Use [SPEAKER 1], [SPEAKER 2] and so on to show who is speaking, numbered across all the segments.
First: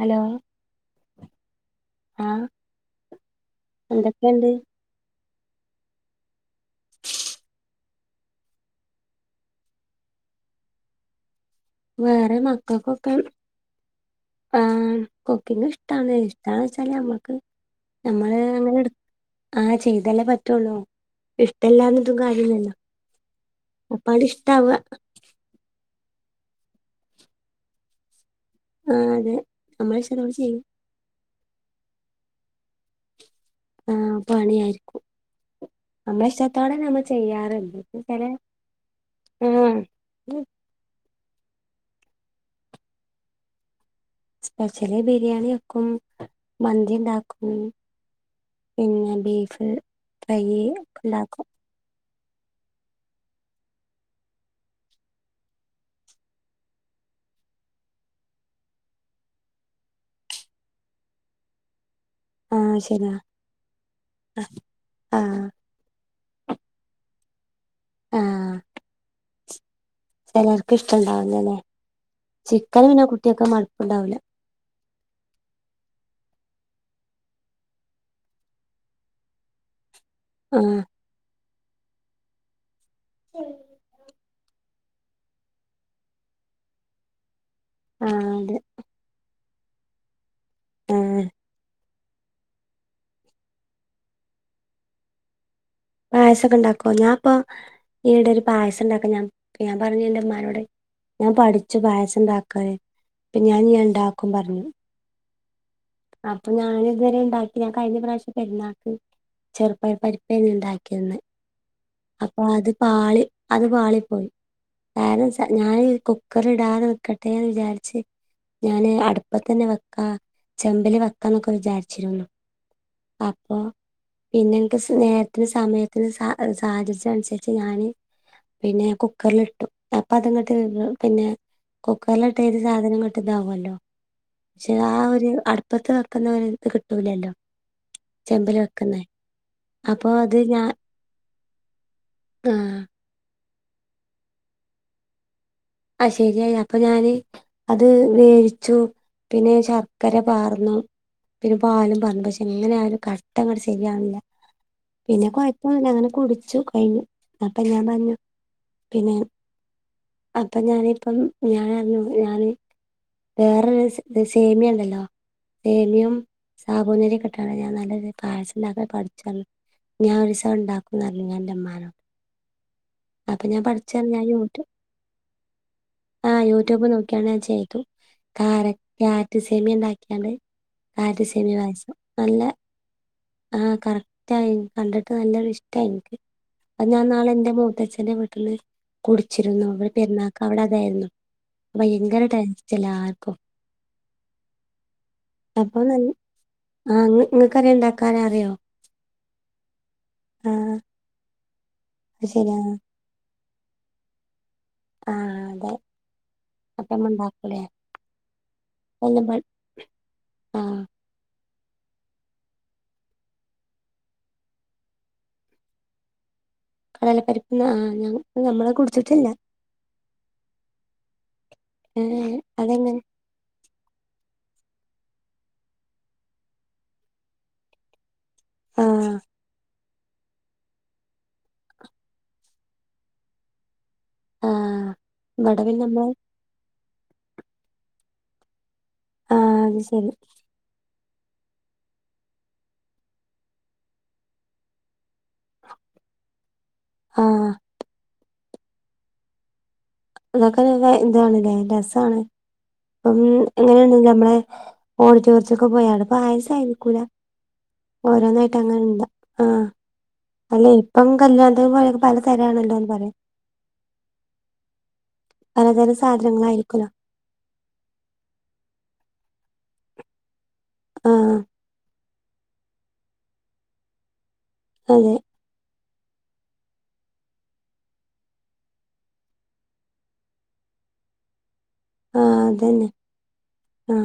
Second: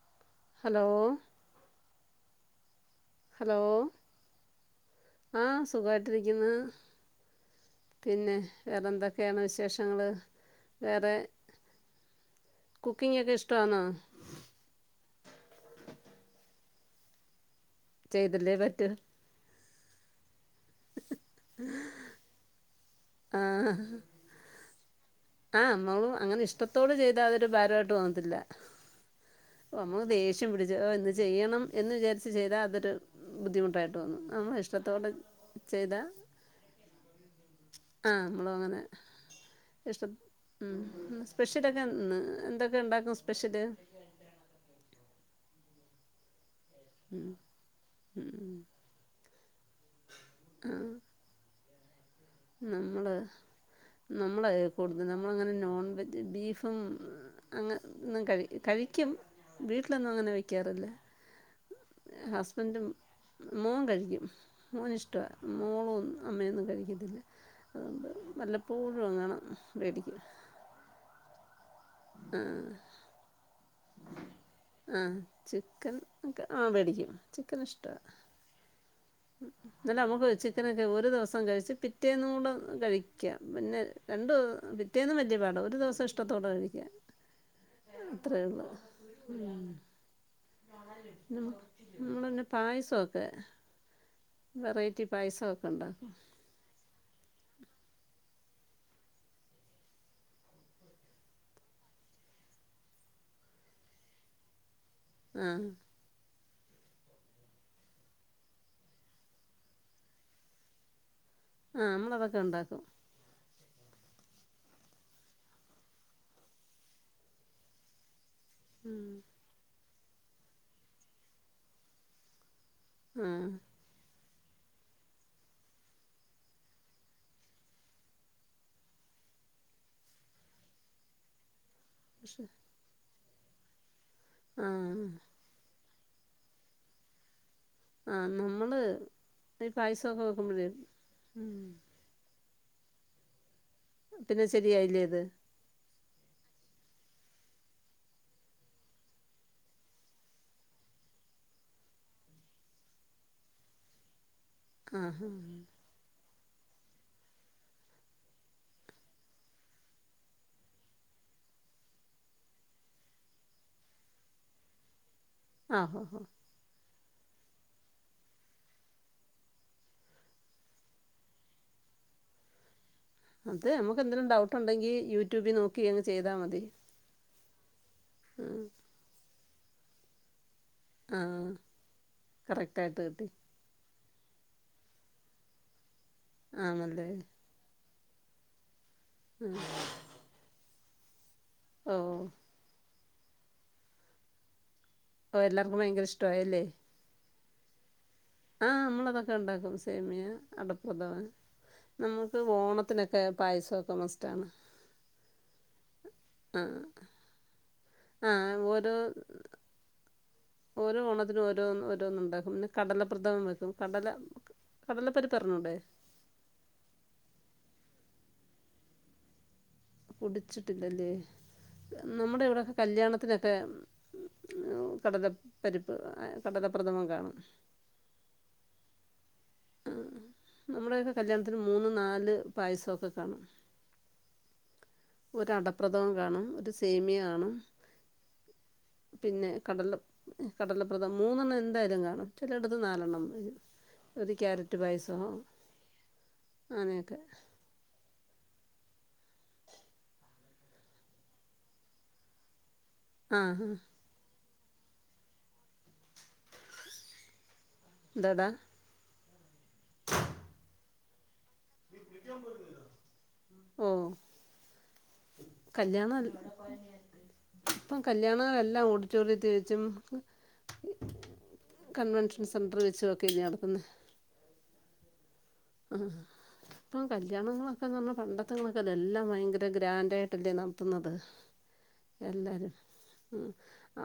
[SPEAKER 1] Hello
[SPEAKER 2] hello
[SPEAKER 1] ആഹ്
[SPEAKER 2] hello
[SPEAKER 1] എന്തൊക്കെയുണ്ട്
[SPEAKER 2] ട്ടിരിക്കുന്നു പിന്നെ വേറെ എന്തൊക്കെയാണ് വിശേഷങ്ങള് വേറെ
[SPEAKER 1] വേറെ മക്കക്കൊക്കെ
[SPEAKER 2] കുക്കിങ്ങൊക്കെ ഇഷ്ടമാണോ
[SPEAKER 1] ആഹ് കുക്കിംഗ് ഇഷ്ടം ആണ് ഇഷ്ടണുവച്ച ന്ന ഞമ്മക്ക്
[SPEAKER 2] ചെയ്തല്ലേ പറ്റു
[SPEAKER 1] ആഹ് ചെയ്തല്ലേ പറ്റ് പറ്റുള്ളൂ ഇഷ്ടം ഇല്ലാന്നിട്ടും കാര്യം ഇല്ലല്ലോ അപ്പൊ ങ്ങ്ട് ഇഷ്ടം ആവുവ
[SPEAKER 2] ആഹ് നമ്മള് അങ്ങനെ ഇഷ്ടത്തോടെ ചെയ്താൽ അത് ഒരു ഭാരം ആയിട്ട് തോന്നാത്തില്ല
[SPEAKER 1] ആഹ് അതെ നമ്മള് ഇഷ്ടത്തോടെ ചെയ്യും
[SPEAKER 2] പിടിച്ച് ഓ ഇന്ന് ചെയ്യണം എന്ന് വിചാരിച്ചു ചെയ്ത അതൊരു ബുദ്ധിമുട്ടായിട്ട്
[SPEAKER 1] ആഹ്
[SPEAKER 2] തോന്നും നമ്മൾ
[SPEAKER 1] പണി ആയിരിക്കും
[SPEAKER 2] ഇഷ്ടത്തോടെ ചെയ്താൽ
[SPEAKER 1] നമ്മള് ഇഷ്ടത്തോടെ നമ്മള് ചെയ്യാറുണ്ട് ന്ന്
[SPEAKER 2] ആ
[SPEAKER 1] വച്ചാല്
[SPEAKER 2] നമ്മളും അങ്ങനെ
[SPEAKER 1] ആഹ്
[SPEAKER 2] ഇഷ്ടം ഉം സ്പെഷ്യൽ ഒക്കെ ഇന്ന് എന്തൊക്കെ ഉണ്ടാക്കും സ്പെഷ്യല്
[SPEAKER 1] സ്പെഷ്യല് ബിരിയാണി വെക്കും മന്തി ഉണ്ടാക്കും പിന്നെ ബീഫ്, ഫ്രൈ ഒക്കെ ഉണ്ടാക്കും
[SPEAKER 2] നമ്മള് നമ്മളെ ഫുഡ്‌ നമ്മളങ്ങനെ നോൺവെജ് ബീഫ് ഉം അങ്ങനെ ഒന്നും കഴി കഴിക്കും വീട്ടിൽ ഒന്നും അങ്ങനെ വയ്ക്കാറില്ല ഹസ്ബൻഡ്
[SPEAKER 1] ആഹ്
[SPEAKER 2] ഉം
[SPEAKER 1] ശരിയാ
[SPEAKER 2] മോൻ കഴിക്കും മോനിഷ്ടമാ
[SPEAKER 1] ആഹ്
[SPEAKER 2] മോളും അമ്മേം ഒന്നും കഴിയ്ക്കത്തില്ല
[SPEAKER 1] ആഹ്
[SPEAKER 2] വല്ലപ്പോഴും എങ്ങാണം വേടിക്കും
[SPEAKER 1] ചിക്കന് പിന്നെ കുട്ടികൾക്ക് മടുപ്പുണ്ടാവില്ല
[SPEAKER 2] ആ ചിക്കൻ ആ വേടിക്കും ചിക്കൻ ഇഷ്ടവാ എന്നാലും നമുക്ക് ചിക്കൻ
[SPEAKER 1] ആഹ്
[SPEAKER 2] ഒക്കെ ഒരു ദിവസം കഴിച് ച്ച് പിറ്റേന്നുടെ കഴി യ്ക്കാം പിന്നെ രണ്ട് പിറ്റേന്ന് വലിയ പാടാ ഒരു ദിവസം ഇഷ്ടത്തോടെ കഴി ആഹ് അത്രേ ഉള്ള് അതാണ്
[SPEAKER 1] ആഹ്
[SPEAKER 2] [unintelligible] നമ്മള് ഇന്ന് പായസം ഒക്കെ വെറൈറ്റി പായസം ഒ
[SPEAKER 1] പായസം ഒക്കെ ഉണ്ടാക്കുമോ ഞാ ഇപ്പം ഈയിടെ ഒരു പായസം ഉണ്ടാകാൻ ഞാൻ ഞാൻ പറഞ്ഞു ന്റെ ഉമ്മാനോട് ഞാൻ പഠിച്ചു പായസം ഉണ്ടാക്കാന് ഇപ്പോ ഞാനിനി ഉണ്ടാക്കും ന്ന് പറഞ്ഞു
[SPEAKER 2] ആഹ്
[SPEAKER 1] അപ്പൊ ഞാൻ ഇതുവരെ ഉണ്ടാക്കി ഞാൻ കഴിഞ്ഞ പ്രാവശ്യം പെരുന്നാക്ക് ചെറുപ്പ പരിപ്പന്നെ ഉണ്ടാക്കിന്ന്
[SPEAKER 2] ആഹ് നമ്മളതൊക്കെ
[SPEAKER 1] അപ്പൊ അത്
[SPEAKER 2] ഉണ്ടാക്കും
[SPEAKER 1] പാളി [inaudible] അത് പാളി പോയി കാരണം ഞാൻ കുക്കർ ഇടാതെ നിൽക്കട്ടെ ന്ന് വിചാരിച്ച് ഞാന് അടുപ്പത്തന്നെ വെ ആ ചെമ്പിലി വെക്കാന്നൊക്കെ വിചാരിച്ചിരുന്നു
[SPEAKER 2] ആഹ്
[SPEAKER 1] അപ്പോ പിന്നെ എനിക്ക് നേരത്തിന് സമയത്തിന് സ സാഹചര്യം അനുസരിച്ച് ഞാന് പിന്നെ കുക്കറിലിട്ടുംഅപ്പൊ അതങ്ങോട്ട് പിന്നെ കുക്കറില് ഇട്ട്
[SPEAKER 2] പക്ഷെ
[SPEAKER 1] ഏത് സാധനം കിട്ടും ഇതാവൂല്ലോ പക്ഷെ ആ
[SPEAKER 2] ആഹ്
[SPEAKER 1] ഒരു അടുപ്പത്ത് വെക്കുന്ന ഒരു ഇത് കിട്ടൂലല്ലോ
[SPEAKER 2] ആഹ്
[SPEAKER 1] ചെമ്പിൽ
[SPEAKER 2] നമ്മള്
[SPEAKER 1] വെക്കുന്ന
[SPEAKER 2] ഈ
[SPEAKER 1] അപ്പൊ
[SPEAKER 2] പായസമൊക്കെ
[SPEAKER 1] അത്
[SPEAKER 2] വെക്കുമ്പോഴേ ഉം
[SPEAKER 1] ആ
[SPEAKER 2] പിന്നെ ശെരിയായില്ലേ അത്
[SPEAKER 1] ആ ശരിയായി അപ്പൊ ഞാന് അത് മേവിച്ചു പിന്നെ ശർക്കര പാർന്നു പിന്നെ പാലും പറഞ്ഞു പക്ഷെ എങ്ങനെ ആ ഒരു കഷ്ടംങ്ങട്ട ശെരിയാണില്ല പിന്നെ
[SPEAKER 2] ആഹ്
[SPEAKER 1] കൊഴപ്പില്ല അങ്ങനെ കുടി ച്ചു കഴിഞ്ഞു അപ്പം ഞാൻ പറഞ്ഞു പിന്നെ അപ്പൊ ഞാനിപ്പം ഞാൻറിഞ്ഞു ഞാാന് വേറൊരു സേമിയുണ്ടല്ലോ
[SPEAKER 2] ആഹ് ഹോ
[SPEAKER 1] സേമ്യം
[SPEAKER 2] ഹോ
[SPEAKER 1] സാബോനരി [unintelligible] ഞാൻ നല്ല രീതിയിൽ പായസം ഉണ്ടാക്ക പഠിച്ചു ഞാൻ ഒരൂസം ഉണ്ടാക്കുംന്ന് പറഞ്ഞു ഞാനെന്റെ ഉമ്മാനോട് അപ്പൊ ഞാൻ
[SPEAKER 2] അത് നമുക്ക് എന്തെങ്കിലും ഡൗട്ട്
[SPEAKER 1] പഠിച്ചെറഞ്ഞാങ്ങൂട്ട്
[SPEAKER 2] ഉണ്ടെങ്കിൽ യൂട്യൂബിൽ നോക്കിങ്ങ് ചെയ്താൽ മതി
[SPEAKER 1] നോക്കിയാണ് ഞാൻ ചെയ്തു
[SPEAKER 2] ആഹ്
[SPEAKER 1] കാര ക്യാൻ സേമിയ ഉണ്ടാക്കിയാണ്ട്
[SPEAKER 2] ആഹ്
[SPEAKER 1] ആദ്യസേമി വായസം നല്ല
[SPEAKER 2] കറക്റ്റായിട്ട് കിട്ടി
[SPEAKER 1] ആ കറക് ഇഷ്ടായി കണ്ടിട്ട് നല്ലൊരു ഇഷ്ടായി എനിക്ക് അ ഞാൻ
[SPEAKER 2] ആണല്ലേ
[SPEAKER 1] നാളെ എന്റെ മുഖത്ത് തേച്ച് ന്റെ വീട്ടില് കുടിച്ച് അവ പെരുന്നാാക്ക അവവിടെ അതായിരുന്നു [unintelligible]
[SPEAKER 2] ഓ
[SPEAKER 1] ഭയങ്കര ടെൻഷനിലാണ് [unintelligible]
[SPEAKER 2] ഓ എല്ലാർക്കും ഭയങ്കര ഇഷ്ടവായല്ലേ
[SPEAKER 1] നിങ്ങൾക്കറിയണ്ട
[SPEAKER 2] ആഹ് നമ്മളതൊക്കെ ഉണ്ടാക്കും സേമിയ
[SPEAKER 1] ആ
[SPEAKER 2] അടപ്രദമൻ
[SPEAKER 1] അത്
[SPEAKER 2] നമുക്ക്
[SPEAKER 1] ശരിയാ
[SPEAKER 2] ഓണത്തിനൊക്കെ പായസക്കെ മസ്റ്റാണ്
[SPEAKER 1] ആഅതെ
[SPEAKER 2] ആഹ്
[SPEAKER 1] അപ്പ നമ്മൾ ഉണ്ടാക്കുലേ
[SPEAKER 2] ആഹ് ഓരോ
[SPEAKER 1] [unintelligible]
[SPEAKER 2] ഓരോ ഓണത്തിനും ഒരേ ഒരേ ഓരോന് ഉണ്ടാക്കും പിന്നെ കടലപ്രഥമം വെക്കും കടല കടലപ്പരിപ്പ് അറിഞ്ഞുടെ
[SPEAKER 1] കടലപ്പരിപ്പ് ആ നമ്മളെ കൊടിച്ചിട്ടില്ല
[SPEAKER 2] കുടിച്ചിട്ടില്ലല്ലേ
[SPEAKER 1] ഏഹ്
[SPEAKER 2] നമ്മുടെ ഇവിടെക്കെ
[SPEAKER 1] അതെങ്ങനെ
[SPEAKER 2] കല്യാണത്തിനൊക്കെ കടല പരിപ്പ് കടലപ്രഥമം കാണും
[SPEAKER 1] ആ
[SPEAKER 2] അ നമ്മുടെയൊക്കെ കല്യാണത്തിന് മൂന്ന് നാല് പായസമൊക്കെ കാണും
[SPEAKER 1] ആഹ്
[SPEAKER 2] ഒരു
[SPEAKER 1] ഇവിടെ പിന്നെ
[SPEAKER 2] അടപ്രദമൻ
[SPEAKER 1] നമ്മള്
[SPEAKER 2] കാണും ഒരു സേമിയകാണും പിന്നെ
[SPEAKER 1] ആഹ് അത്
[SPEAKER 2] കടല
[SPEAKER 1] ശരി
[SPEAKER 2] കടല മൂന്നെണ്ണം എന്തായാലും കാണും ചില ഇടത്ത് നാലെണ്ണം ഒരു ക്യാരറ്റ് പായസം അങ്ങനെയൊക്കെ
[SPEAKER 1] ആഹ് അതൊക്കെ [unintelligible] ഇതാണ്ല്ലേ രസാണ് അപ്പം
[SPEAKER 2] ആ ആ
[SPEAKER 1] എങ്ങനെയാണങ്കി നമ്മളെ ഓഡിറ്റൊരിയത്ത്ക്ക് പൊയാണ് പായസായി നിക്കൂല
[SPEAKER 2] എന്താടാ
[SPEAKER 1] ഓരോന്നായിട്ട് അങ്ങനെ ഇണ്ട അ അല്ലെ ഇപ്പം കല്യാണം ത്തിന് പോയാൽ പല തരയാണല്ലോന്ന് പറയാം
[SPEAKER 2] കല്യാണ ഇപ്പ കല്യാണല്ലാം ഓഡിറ്റോറിയത്തി വച്ചും
[SPEAKER 1] ആ
[SPEAKER 2] കൺവെൻഷൻ സെന്ററിൽ വെച്ച് ഒക്കെ നടത്തുന്നെ
[SPEAKER 1] അതെ
[SPEAKER 2] അ ഇപ്പ കല്യാണങ്ങളൊക്കെന്ന് പറഞ്ഞാ പണ്ടത്തങ്ങളൊക്കെല്ല എല്ലാം ഭയങ്കര ഗ്രാൻഡായിട്ടല്ലേ നടത്തുന്നത്
[SPEAKER 1] ആഹ്
[SPEAKER 2] എല്ലാരും
[SPEAKER 1] അതന്നെ
[SPEAKER 2] ഉ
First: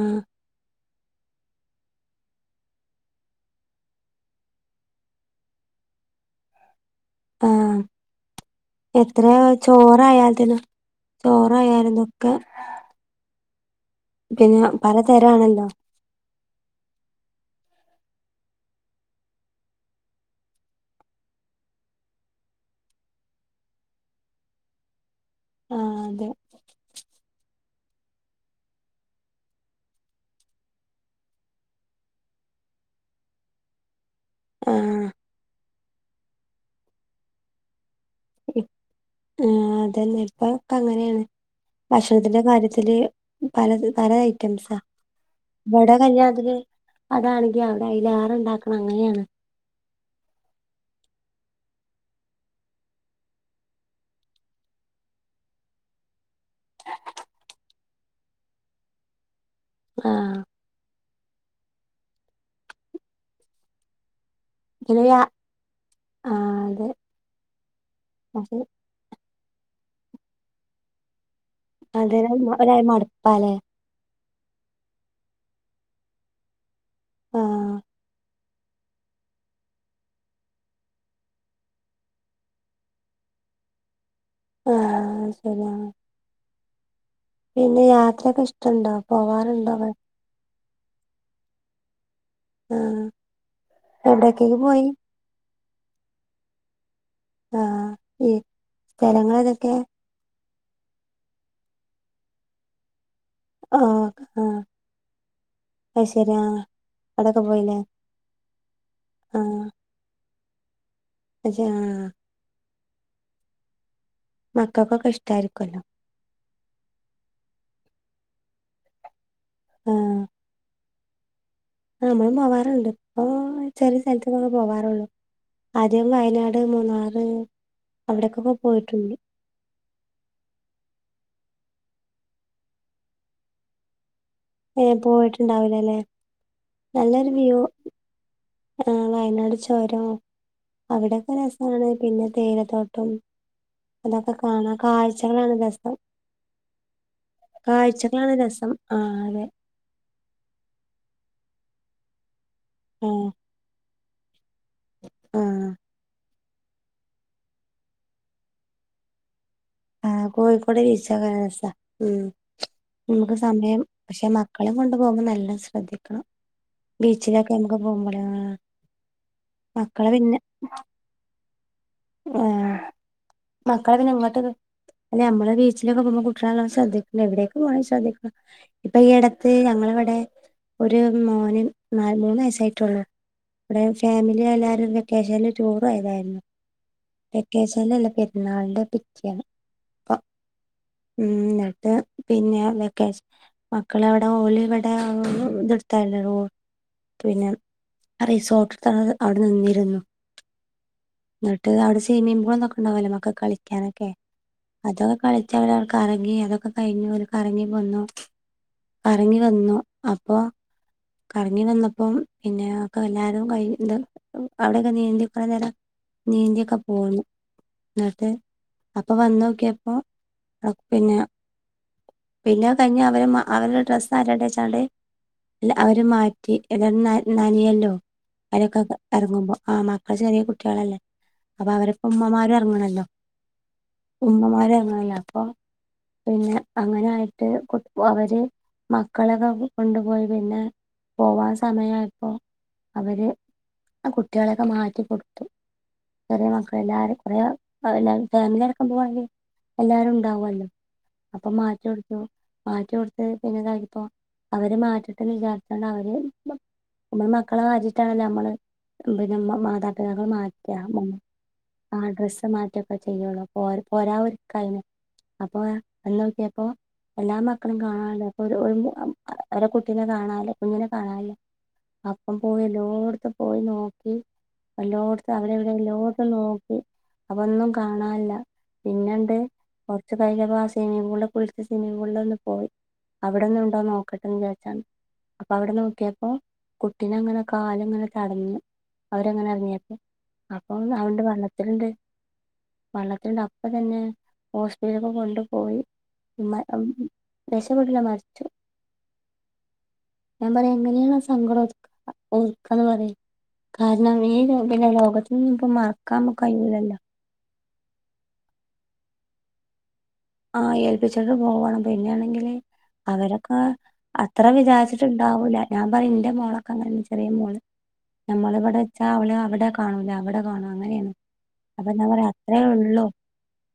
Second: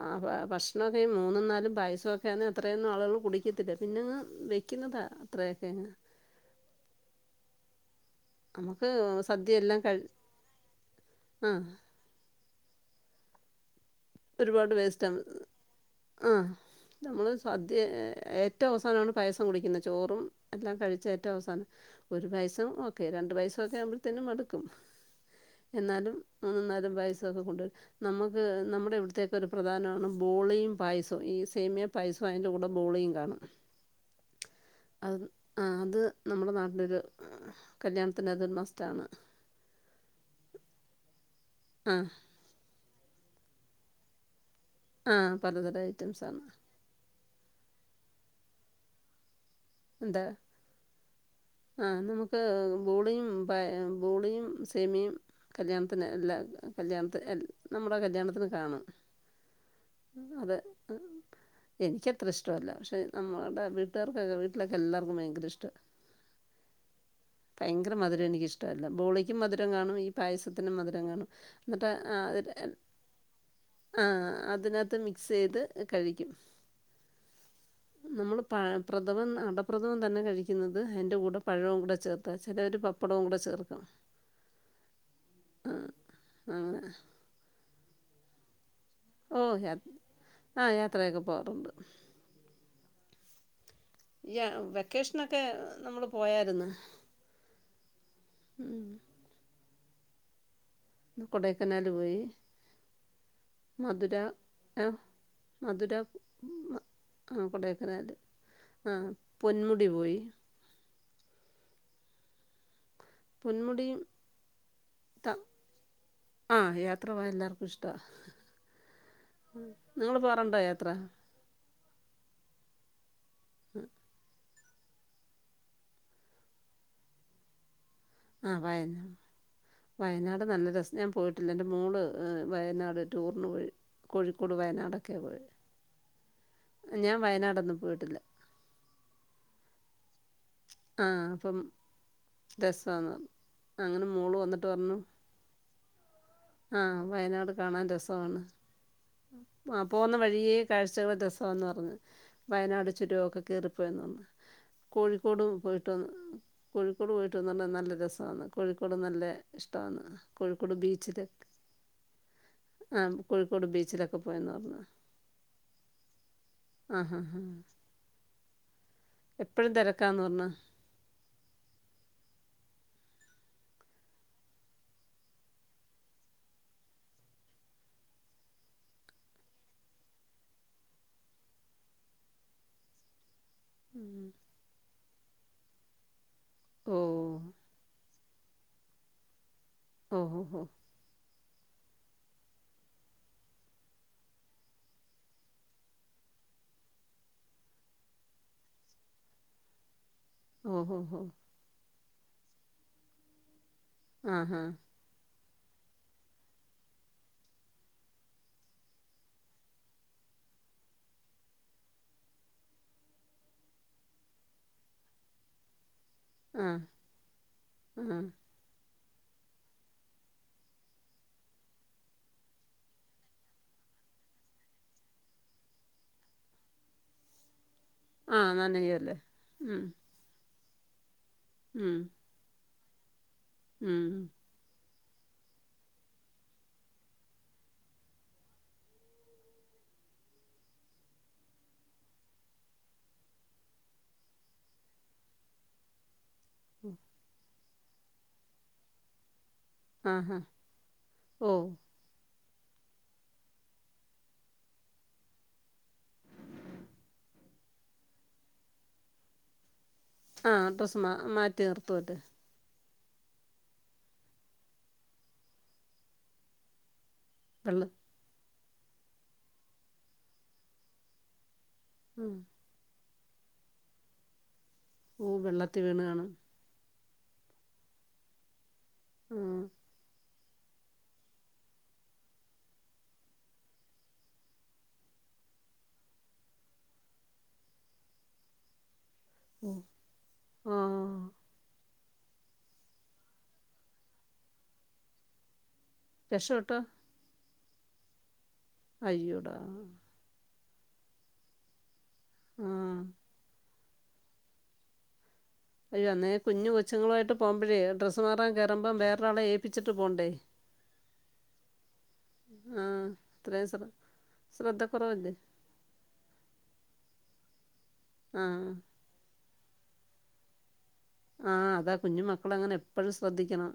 [SPEAKER 2] ആ ഭക്ഷ ടൊക്കെ മൂന്നും നാലും പായസമൊക്കെ അത്രയൊന്നും ആളുകൾ കുടിക്കത്തില്ല പിന്നെങ്ങ് വെക്കുന്നതാ അത്രയൊക്കെങ്ങ്
[SPEAKER 1] ആ
[SPEAKER 2] നമുക്ക്
[SPEAKER 1] എത്രയാ
[SPEAKER 2] സദ്യ എല്ലാം കഴി
[SPEAKER 1] ചോറായാൽതന്നെ
[SPEAKER 2] ആഹ്
[SPEAKER 1] ചോറയാൽ തെക്കെ പിന്നെ
[SPEAKER 2] ഒരുപാട്
[SPEAKER 1] പലതരം ആണല്ലോ
[SPEAKER 2] നമ്മള് സദ്യ ഏറ്റവും അവസാനമാണ് പായസം കുടിക്കുന്നത് ചോറും എല്ലാം കഴിച്ച ഏറ്റവും അവസാനം ഒരു പായസം ഒക്കെ രണ്ട് പായസമൊക്കെ ആകുമ്പോഴത്തേനും മടുക്കും
[SPEAKER 1] ആ
[SPEAKER 2] എന്നാലും
[SPEAKER 1] അതെ
[SPEAKER 2] മൂന്നും നാലും പായസൊക്കെ കൊണ്ടുവരും നമ്മുക്ക് നമ്മുടെ ഇവിട ത്തേക്ക്‌ ഒരു പ്രധാനാണ് ബോളിയും പായസൊ ഈ സേമിയ പായസൊ അയ്ൻ്റെ കൂടെ ബോളിയും കാണും
[SPEAKER 1] ആഹ്
[SPEAKER 2] ആഹ് അത് നമ്മുടെ നാട്ടിലൊരു ഏഹ്
[SPEAKER 1] ഇപ് ആഹ് അതന്നെ ഇപ്പതൊക്കെ അങ്ങനേണ്
[SPEAKER 2] ആ
[SPEAKER 1] ഭക്ഷണത്തിന്റെ കാര്യത്തില് പലത് തരായ് റ്റംസാ
[SPEAKER 2] ആ പലതരം
[SPEAKER 1] ഇവടെ
[SPEAKER 2] ഐറ്റംസാണ്
[SPEAKER 1] കല്യാണത്തിന് അതാണ് [unintelligible] അവിടെ അയിലേറെണ്ടാക്കണം അങ്ങനെയാണ്
[SPEAKER 2] എന്താ ആഹ് നമുക്ക് ബോളിയും പാ ബോളിയും സേമിയും കല്യാണത്തിന് എല്ലാ കല്യാണത്തിന് എല്ലാ നമ്മുടെ കല്യാണത്തിന് കാണും
[SPEAKER 1] ആഹ്
[SPEAKER 2] അതെ ഉം എനിക്ക് അത്ര ഇഷ്ടല്ല പക്ഷെ നമ്മുടെ വീട്ടുകാർക്കൊക്കെ [unintelligible]
[SPEAKER 1] പിന്നെ
[SPEAKER 2] എല്ലാർക്കും
[SPEAKER 1] ആ
[SPEAKER 2] ഭയങ്കര ഇഷ്ട
[SPEAKER 1] അതെ
[SPEAKER 2] ഭയങ്കര മധുരം എനിക്ക്‌ ഇഷ്ടല്ല ബോളി മധുരം കാണും ഈ പായസത്തിന് മധുരം കാണും. എന്നിട്ട്
[SPEAKER 1] അത
[SPEAKER 2] ആ ഒരു
[SPEAKER 1] [unintelligible] ഒ [unintelligible] മടുപ്പാലേ?
[SPEAKER 2] ആ അതിനകത്ത് മിക്സ് ചെയ്ത് കഴിക്കും.
[SPEAKER 1] ആഹ
[SPEAKER 2] നമ്മൾ പഴ പ്രഥമം അടപ്രദവും തന്നെ കഴിക്കുന്നത് അതിന്റെ കൂടെ പഴവും കൂടെ ചേർത്താ ചിലവര് പപ്പടവും കൂടെ ചേർക്ക
[SPEAKER 1] ആഹ ശരി
[SPEAKER 2] ആഹ
[SPEAKER 1] പിന്നെ യാത്ര ക ണ്ടാ പോകാനുണ്ട അവ
[SPEAKER 2] ആഹ യാത്രയൊക്കെ പോവാറുണ്ട്.
[SPEAKER 1] ആഹ് എവിടേക്കൊക്കെ പോയി
[SPEAKER 2] വെക്കേഷനക്കെ നമ്മള് പോയര്ന്ന്.
[SPEAKER 1] ആഹ ഈ സ്ഥലങ്ങളതൊക്കെ.
[SPEAKER 2] കൊടക്കനാല് പോയി.
[SPEAKER 1] ആഹ്
[SPEAKER 2] മധുര
[SPEAKER 1] ആഹ്
[SPEAKER 2] ആഹ മധുര
[SPEAKER 1] അത് ശരി ആഹ് അതൊക്കെ
[SPEAKER 2] ആഹ
[SPEAKER 1] പോയില്ലേ
[SPEAKER 2] കൊടയക്കനാൽ ആഹ പൊന്മുടി പോയി.
[SPEAKER 1] ആഹാ
[SPEAKER 2] പൊന്മുടി
[SPEAKER 1] മക്കൾക്കൊക്കെ ഇഷ്ടമായിരിക്കല്ലോ?
[SPEAKER 2] ആ യാത്ര പോകാൻ എല്ലാർക്കും ഇഷ്ട്ടാ നിങ്ങൾ പോകാറുണ്ടോ യാത്ര
[SPEAKER 1] ആ നമ്മളും പോവാറുണ്ട് നി ചെറി സ്ഥലത്ത്ക്കൊക്കെ പോവാറുള്ളു ആദ്യം വയനാട് മൂന്നാർ
[SPEAKER 2] ആ വയനാട് വയനാട് നല്ല രസ ഞാൻ പോയി ട്ടില്ല എൻ്റെ മോൾ വയനാട് ടൂറിനു പോയി കോഴിക്കോട് വയനാട്
[SPEAKER 1] ഏഹ്
[SPEAKER 2] ഒക്കെ പോയത്
[SPEAKER 1] പോയിട്ടുണ്ടാവില്ലല്ലേ
[SPEAKER 2] ഞാൻ വയനാട് ഒന്നും പോയിട്ടില്ല
[SPEAKER 1] ആ വയനാട് ചൊരം
[SPEAKER 2] ആ
[SPEAKER 1] അവിടെ ഒക്കെ
[SPEAKER 2] അപ്പം
[SPEAKER 1] രസാണ് പിന്നെ
[SPEAKER 2] രസമാന്ന്
[SPEAKER 1] തേയിലതോട്ടും
[SPEAKER 2] പറഞ്ഞു അങ്ങനെ
[SPEAKER 1] അതൊക്കെ
[SPEAKER 2] മോള് വന്നിട്ട്
[SPEAKER 1] കാണാ
[SPEAKER 2] പറഞ്ഞു
[SPEAKER 1] കാഴ്ചകളാണ് രസം
[SPEAKER 2] ആ വയനാട് കാണാൻ
[SPEAKER 1] കാഴ്ചകളാണ്
[SPEAKER 2] രസവാണ്
[SPEAKER 1] രസം ആഹ് അതെ
[SPEAKER 2] പോകുന്ന വഴിയേ കാഴ്ചകൾ രസ വാന്ന് പറഞ്ഞ് വയനാട് ചുരം
[SPEAKER 1] ആഹ്
[SPEAKER 2] ഒക്കെ കേറി പോയെന്ന് പറഞ്ഞു കോഴിക്കോടും
[SPEAKER 1] ആഹ്
[SPEAKER 2] പോയിട്ട് വന്ന് കോഴിക്കോട് പോയിട്ട് വന്ന് പറഞ്ഞു നല്ല രസാന്ന് കോഴിക്കോട് നല്ലെ ഇഷ്ട്ടവാന്ന്
[SPEAKER 1] ആഹ്
[SPEAKER 2] കോഴിക്കോട് ബീച്ചില്
[SPEAKER 1] ബീച്ചൊക്കെ രസാ ഉം നമുക്ക്
[SPEAKER 2] കോഴിക്കോട്
[SPEAKER 1] സമയം
[SPEAKER 2] ബീച്ചിലൊക്കെ
[SPEAKER 1] പക്ഷെ
[SPEAKER 2] പോയെന്ന്
[SPEAKER 1] മക്കളീം
[SPEAKER 2] പറഞ്ഞു
[SPEAKER 1] കൊണ്ടുപോകുമ്പോ നല്ലോം ശ്രദ്ധിക്കണം
[SPEAKER 2] ആ ഹാ
[SPEAKER 1] ബീച്ചിൽ
[SPEAKER 2] ഹാ
[SPEAKER 1] ഒക്കെ നമ്മക്ക് പോകുമ്പളെ ആ
[SPEAKER 2] എപ്പോഴും
[SPEAKER 1] മക്കളെ
[SPEAKER 2] തിരക്കാന്ന്
[SPEAKER 1] പിന്നെ
[SPEAKER 2] പറഞ്ഞു
[SPEAKER 1] ആ മക്കളെ പിന്നെ ഇങ്ങട്ട് അല്ല ഞമ്മൾ ബീച്ചിൽ ഒക്കെ പോകുമ്പോ കുട്ടികളെ നല്ലോം ശ്രദ്ധിക്കണം എവിടേക്ക് പോകാണേലും ശ്രദ്ധിക്കണം ഇപ്പൊ ഈ എടത്ത് ഞങ്ങളെ ഇവടെ ഒരു മോന് നാല് മൂന്നു വയസ്സായിട്ടൊള്ളു ഇവടെ
[SPEAKER 2] ഉം.
[SPEAKER 1] ഫാമിലി എല്ലാരും ഒര് വെക്കേഷൻല് ടൂർ പോയതായിരുന്നു
[SPEAKER 2] ഓ
[SPEAKER 1] വെ വക്കേഷനിൽ അല്ല പെരുന്നാളിന്റെ പിറ്റേന്ന്
[SPEAKER 2] ഓഹൊഹൊ
[SPEAKER 1] ട്ട് പിന്നെ വെക്കേഷൻ മക്കൾ അവിടെ ഓൽ ഇവടെ മം ഇത് എടുത്തായിരുന്നു റൂ പിന്നെ റിസോർട് ഇട്ത്ത് അവിടെ നിന്നിരുന്നു
[SPEAKER 2] ഓഹൊഹൊ
[SPEAKER 1] ഇന്നട്ട് അവിടെ സ്വിമ്മിംഗ് പൂളും ഇതൊക്കെ ഇണ്ടാവല്ലോ മക്കക്ക് കളി ക്കാനൊക്കെ
[SPEAKER 2] ആ ഹാ
[SPEAKER 1] അതൊക്കെ കളിച്ച് അവര് കറങ്ങി അതൊക്കെ കയിഞ്ഞ് അവർ കറങ്ങി വന്നു കറങ്ങി വന്നു അപ്പൊ കറങ്ങി വന്നപ്പം പിന്നെ ഒക്കെ എല്ലാരും അവിടെ ഒക്കെ നീന്തി കൊറേ നേരം നീന്തി
[SPEAKER 2] ആ
[SPEAKER 1] ഒക്കെ പോന്ന് ഇന്നട്ട് അ പ്പൊ വന്നോക്കിയേപ്പം പിന്നെ പിന്നെ അത് കയിഞ്ഞ് അവർ ഡ്രസ്സ്‌ മാറ്റട്ടെ വെച്ചാണ്ട് അവർ മാറ്റി ഏതായാലും ന്നന നന്യല്ലോ
[SPEAKER 2] ആ ആ
[SPEAKER 1] അയിൽക്കൊക്കെ
[SPEAKER 2] നനയുമല്ലേ
[SPEAKER 1] എറങ്ങുമ്പം ആ മക്കൾ ചെറിയ കു കുട്ടികളല്ലേ അപ്പം അവരൊപ്പം ഉമ്മമാരും ഇറങ്ങണ [unintelligible] ഉമ്മമാര് ഇറങ്ങണോല്ലോ അപ്പം പിന്നെ അങ്ങനെ ആയിട്ട് അവര് മക്കളെയൊക്കെ കൊണ്ട് പോയി പിന്നെ പോവാൻ സമയം ആയപ്പോ അവര് കുട്ടികളെയൊക്കെ മാറ്റി കൊടുത്ത ചെറിയ മക്കൾ എല്ലാരും പറ അത് ഞാൻ ഫാമിലി അടക്കം പോവണെങ്കി
[SPEAKER 2] ആഹാ
[SPEAKER 1] എല്ലാരുണ്ടാവും അല്ലോ അപ്പൊ
[SPEAKER 2] ഓ
[SPEAKER 1] [unintelligible] മാറ്റി കൊടുത്താ പിന്നെ ദാ ഇപ്പം അവരെ മാറ്റട്ടെന്ന് വിചരിച്ചാ അവര് അമ്മടെ മക്കളെ മാറ്റിട്ടാണല്ലോ അമ്മള് പിന്നെ മ്മാത
[SPEAKER 2] ആ ഡ്രസ്സ് മാ
[SPEAKER 1] [unintelligible]
[SPEAKER 2] മാറ്റി നിർത്തുവല്ലേ
[SPEAKER 1] ഡ്രസ്സ്‌ [unintelligible] [unintelligible] എല്ലാ മക്കളേ
[SPEAKER 2] വെള്ള
[SPEAKER 1] കാണാല്ലോ [unintelligible] ഓരേ കുട്ടിനെ കാണാല്ലോ ഇപ്പം ഇങ്ങനെ കാണാല്ലോ
[SPEAKER 2] ആ
[SPEAKER 1] അപ്പം പോയി ലോങ്ങ് ഇപ്പ പോയി നോക്കി
[SPEAKER 2] ഓ
[SPEAKER 1] വല്ലോടുത്തും അവിടെ ഇവിടെ
[SPEAKER 2] വെള്ളത്തിൽ വീണ്
[SPEAKER 1] എല്ലോടുത്തു
[SPEAKER 2] കാണും
[SPEAKER 1] നോക്കി അവ ഒന്നും കാണാനില്ല
[SPEAKER 2] ആ
[SPEAKER 1] പിന്നെന്തെകുറച്ച് കയിഞ്ഞ പ്പം [unintelligible] സിമ്മിംഗ് പുളിൽ പോയി അവിടെ ഒന്ന് ഉണ്ടോന്ന് നോക്കട്ടെ എന്ന് വിചാരിച്ചാണ് അപ്പം അവിടെ നോക്കിയപ്പം കൂട്ടിനങ്ങനെ കാല് അങ്ങനെ തടഞ്ഞ്
[SPEAKER 2] ഓ
[SPEAKER 1] ടങ്ങനേറങ്ങിയപ്പോൾ അപ്പൊ
[SPEAKER 2] ആ
[SPEAKER 1] [unintelligible] വെള്ളത്തിൽണ്ട് വെള്ളത്തിന് അപ്പം തന്നെ ഹോസ്പിറ്റലിലേക്ക് കൊണ്ട് പോയി
[SPEAKER 2] രക്ഷപ്പെട്ടോ
[SPEAKER 1] [unintelligible] രക്ഷപെട്ടില്ല മരിച്ചു
[SPEAKER 2] അയ്യോടാ
[SPEAKER 1] ഞാൻ പറയു എങ്ങനയാ സങ്കടം ഒതു
[SPEAKER 2] ആ
[SPEAKER 1] ഒന്ക്ക് അത് മതി [unintelligible] ഉ ഇപ്പ മറക്കാമ്മകയുല്ലല്ലോ
[SPEAKER 2] മ്പഴേ ഡ്രസ് മാറൻ കേറുമ്പം വേറെരാളെ ഏപ്പിച്ച
[SPEAKER 1] ആഹ ഏൽപ്പിച്ചിട്ട് പോവണം പിന്നൊയല്ലേങ്കില്
[SPEAKER 2] ആ
[SPEAKER 1] അവരൊക്കെ
[SPEAKER 2] അത്രയും ശ്ര
[SPEAKER 1] അത്ര
[SPEAKER 2] ശ്രദ്ധക്കുറവല്ലേ
[SPEAKER 1] വിചാരിച്ചിട്ടുണ്ടാവൂല്ല ഞാൻ പറയും എന്റെ മോളൊക്കെ അങ്ങനണ് ചെറിയ മോള്
[SPEAKER 2] ആ
[SPEAKER 1] നമ്മളിവിടെ വെച്ച അവള് അവിടെ കാണൂല അവിടെ കാണും അങ്ങനെയാണ്
[SPEAKER 2] ആഹ
[SPEAKER 1] അപ്പൊ
[SPEAKER 2] അതാ
[SPEAKER 1] ഞാൻ
[SPEAKER 2] കുഞ്ഞു
[SPEAKER 1] പറയാ
[SPEAKER 2] മക്കളെ
[SPEAKER 1] അത്രേ
[SPEAKER 2] അങ്ങനെ
[SPEAKER 1] ഉള്ളൂ
[SPEAKER 2] എപ്പോഴും ശ്രദ്ധിക്കണം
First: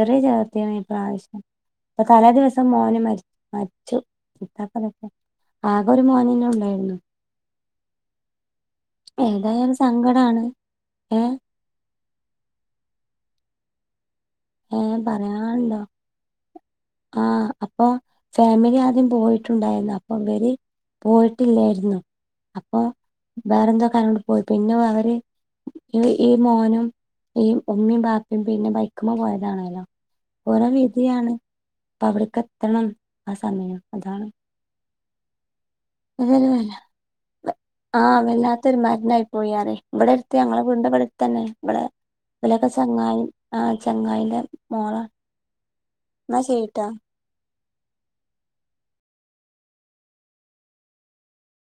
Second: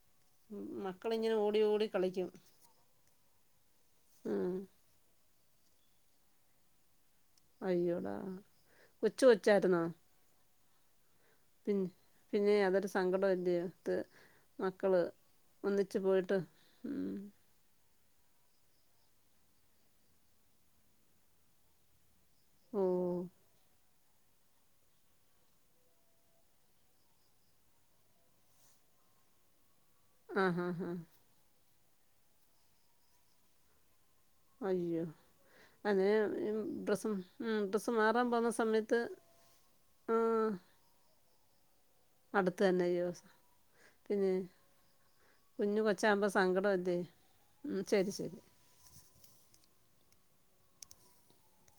[SPEAKER 1] ചെറിയ
[SPEAKER 2] ഉം,
[SPEAKER 1] ചേർത്തിയാണ് ഈ
[SPEAKER 2] മക്കളിങ്ങനെ
[SPEAKER 1] പ്രാവശ്യം
[SPEAKER 2] ഓടി ഓടി
[SPEAKER 1] ഇപ്പൊ
[SPEAKER 2] കളിക്കും
[SPEAKER 1] തലേ ദിവസം മോന് മരിച്ചു
[SPEAKER 2] ആ
[SPEAKER 1] ആകെ ഒരു മോനല്ലേ ഉണ്ടായിരുന്നു
[SPEAKER 2] അയ്യോടാ കൊച്ചുകൊച്ച് ആയിരുന്നൊ
[SPEAKER 1] ഏ
[SPEAKER 2] പിന്നെ പിന്നെ അതൊരു സങ്കടവല്ലെ
[SPEAKER 1] ഏ പറയാനുണ്ടോ
[SPEAKER 2] പോയിട്ട് ഉം
[SPEAKER 1] ആ അപ്പൊ ഫാമിലി ആദ്യം പോയിട്ടുണ്ടായിരുന്നു അപ്പൊ ഇവര് പോയിട്ടില്ലായിരുന്നു അപ്പൊ
[SPEAKER 2] ഓ
[SPEAKER 1] വേറെന്തോ യി പിന്നെ അവര് ഈ മോനും ഈ ഉമ്മയും ബാപ്പിയും പിന്നെ ബൈക്ക മ്മ പോയതാണല്ലോ
[SPEAKER 2] ആഹ്
[SPEAKER 1] പുറെ
[SPEAKER 2] ആഹ് ആഹ്
[SPEAKER 1] വിതിയാണ് അപ്പൊ അവിടക്ക എത്തണം ആ സമയം അതാണ്
[SPEAKER 2] അയ്യോ അങ്ങനെ
[SPEAKER 1] ഏ
[SPEAKER 2] ഡ്രസ്സും ഉം ഡ്രസ്സ്
[SPEAKER 1] ആഹ്
[SPEAKER 2] മാറാൻ പോകുന്ന
[SPEAKER 1] വല്ലാത്തൊരു
[SPEAKER 2] സമയത്ത്
[SPEAKER 1] മരണായി പോയി ആറേ ഇവിടെ എടുത്ത്
[SPEAKER 2] ആഹ്
[SPEAKER 1] ഞങ്ങളെ വീടിന്റ തന്നെ ഇടെ
[SPEAKER 2] അടുത്ത്
[SPEAKER 1] ഇലൊക്കെ
[SPEAKER 2] തന്നെ അയ്യോ
[SPEAKER 1] ചങ്ങായി ആ
[SPEAKER 2] പിന്നെ
[SPEAKER 1] ചങ്ങായിന്റ മോള
[SPEAKER 2] കുഞ്ഞ് കൊച്ചാകുമ്പോ
[SPEAKER 1] എന്നാ ശരീട്ടാ
[SPEAKER 2] സങ്കടമല്ലേ ഉം ശരി ശരി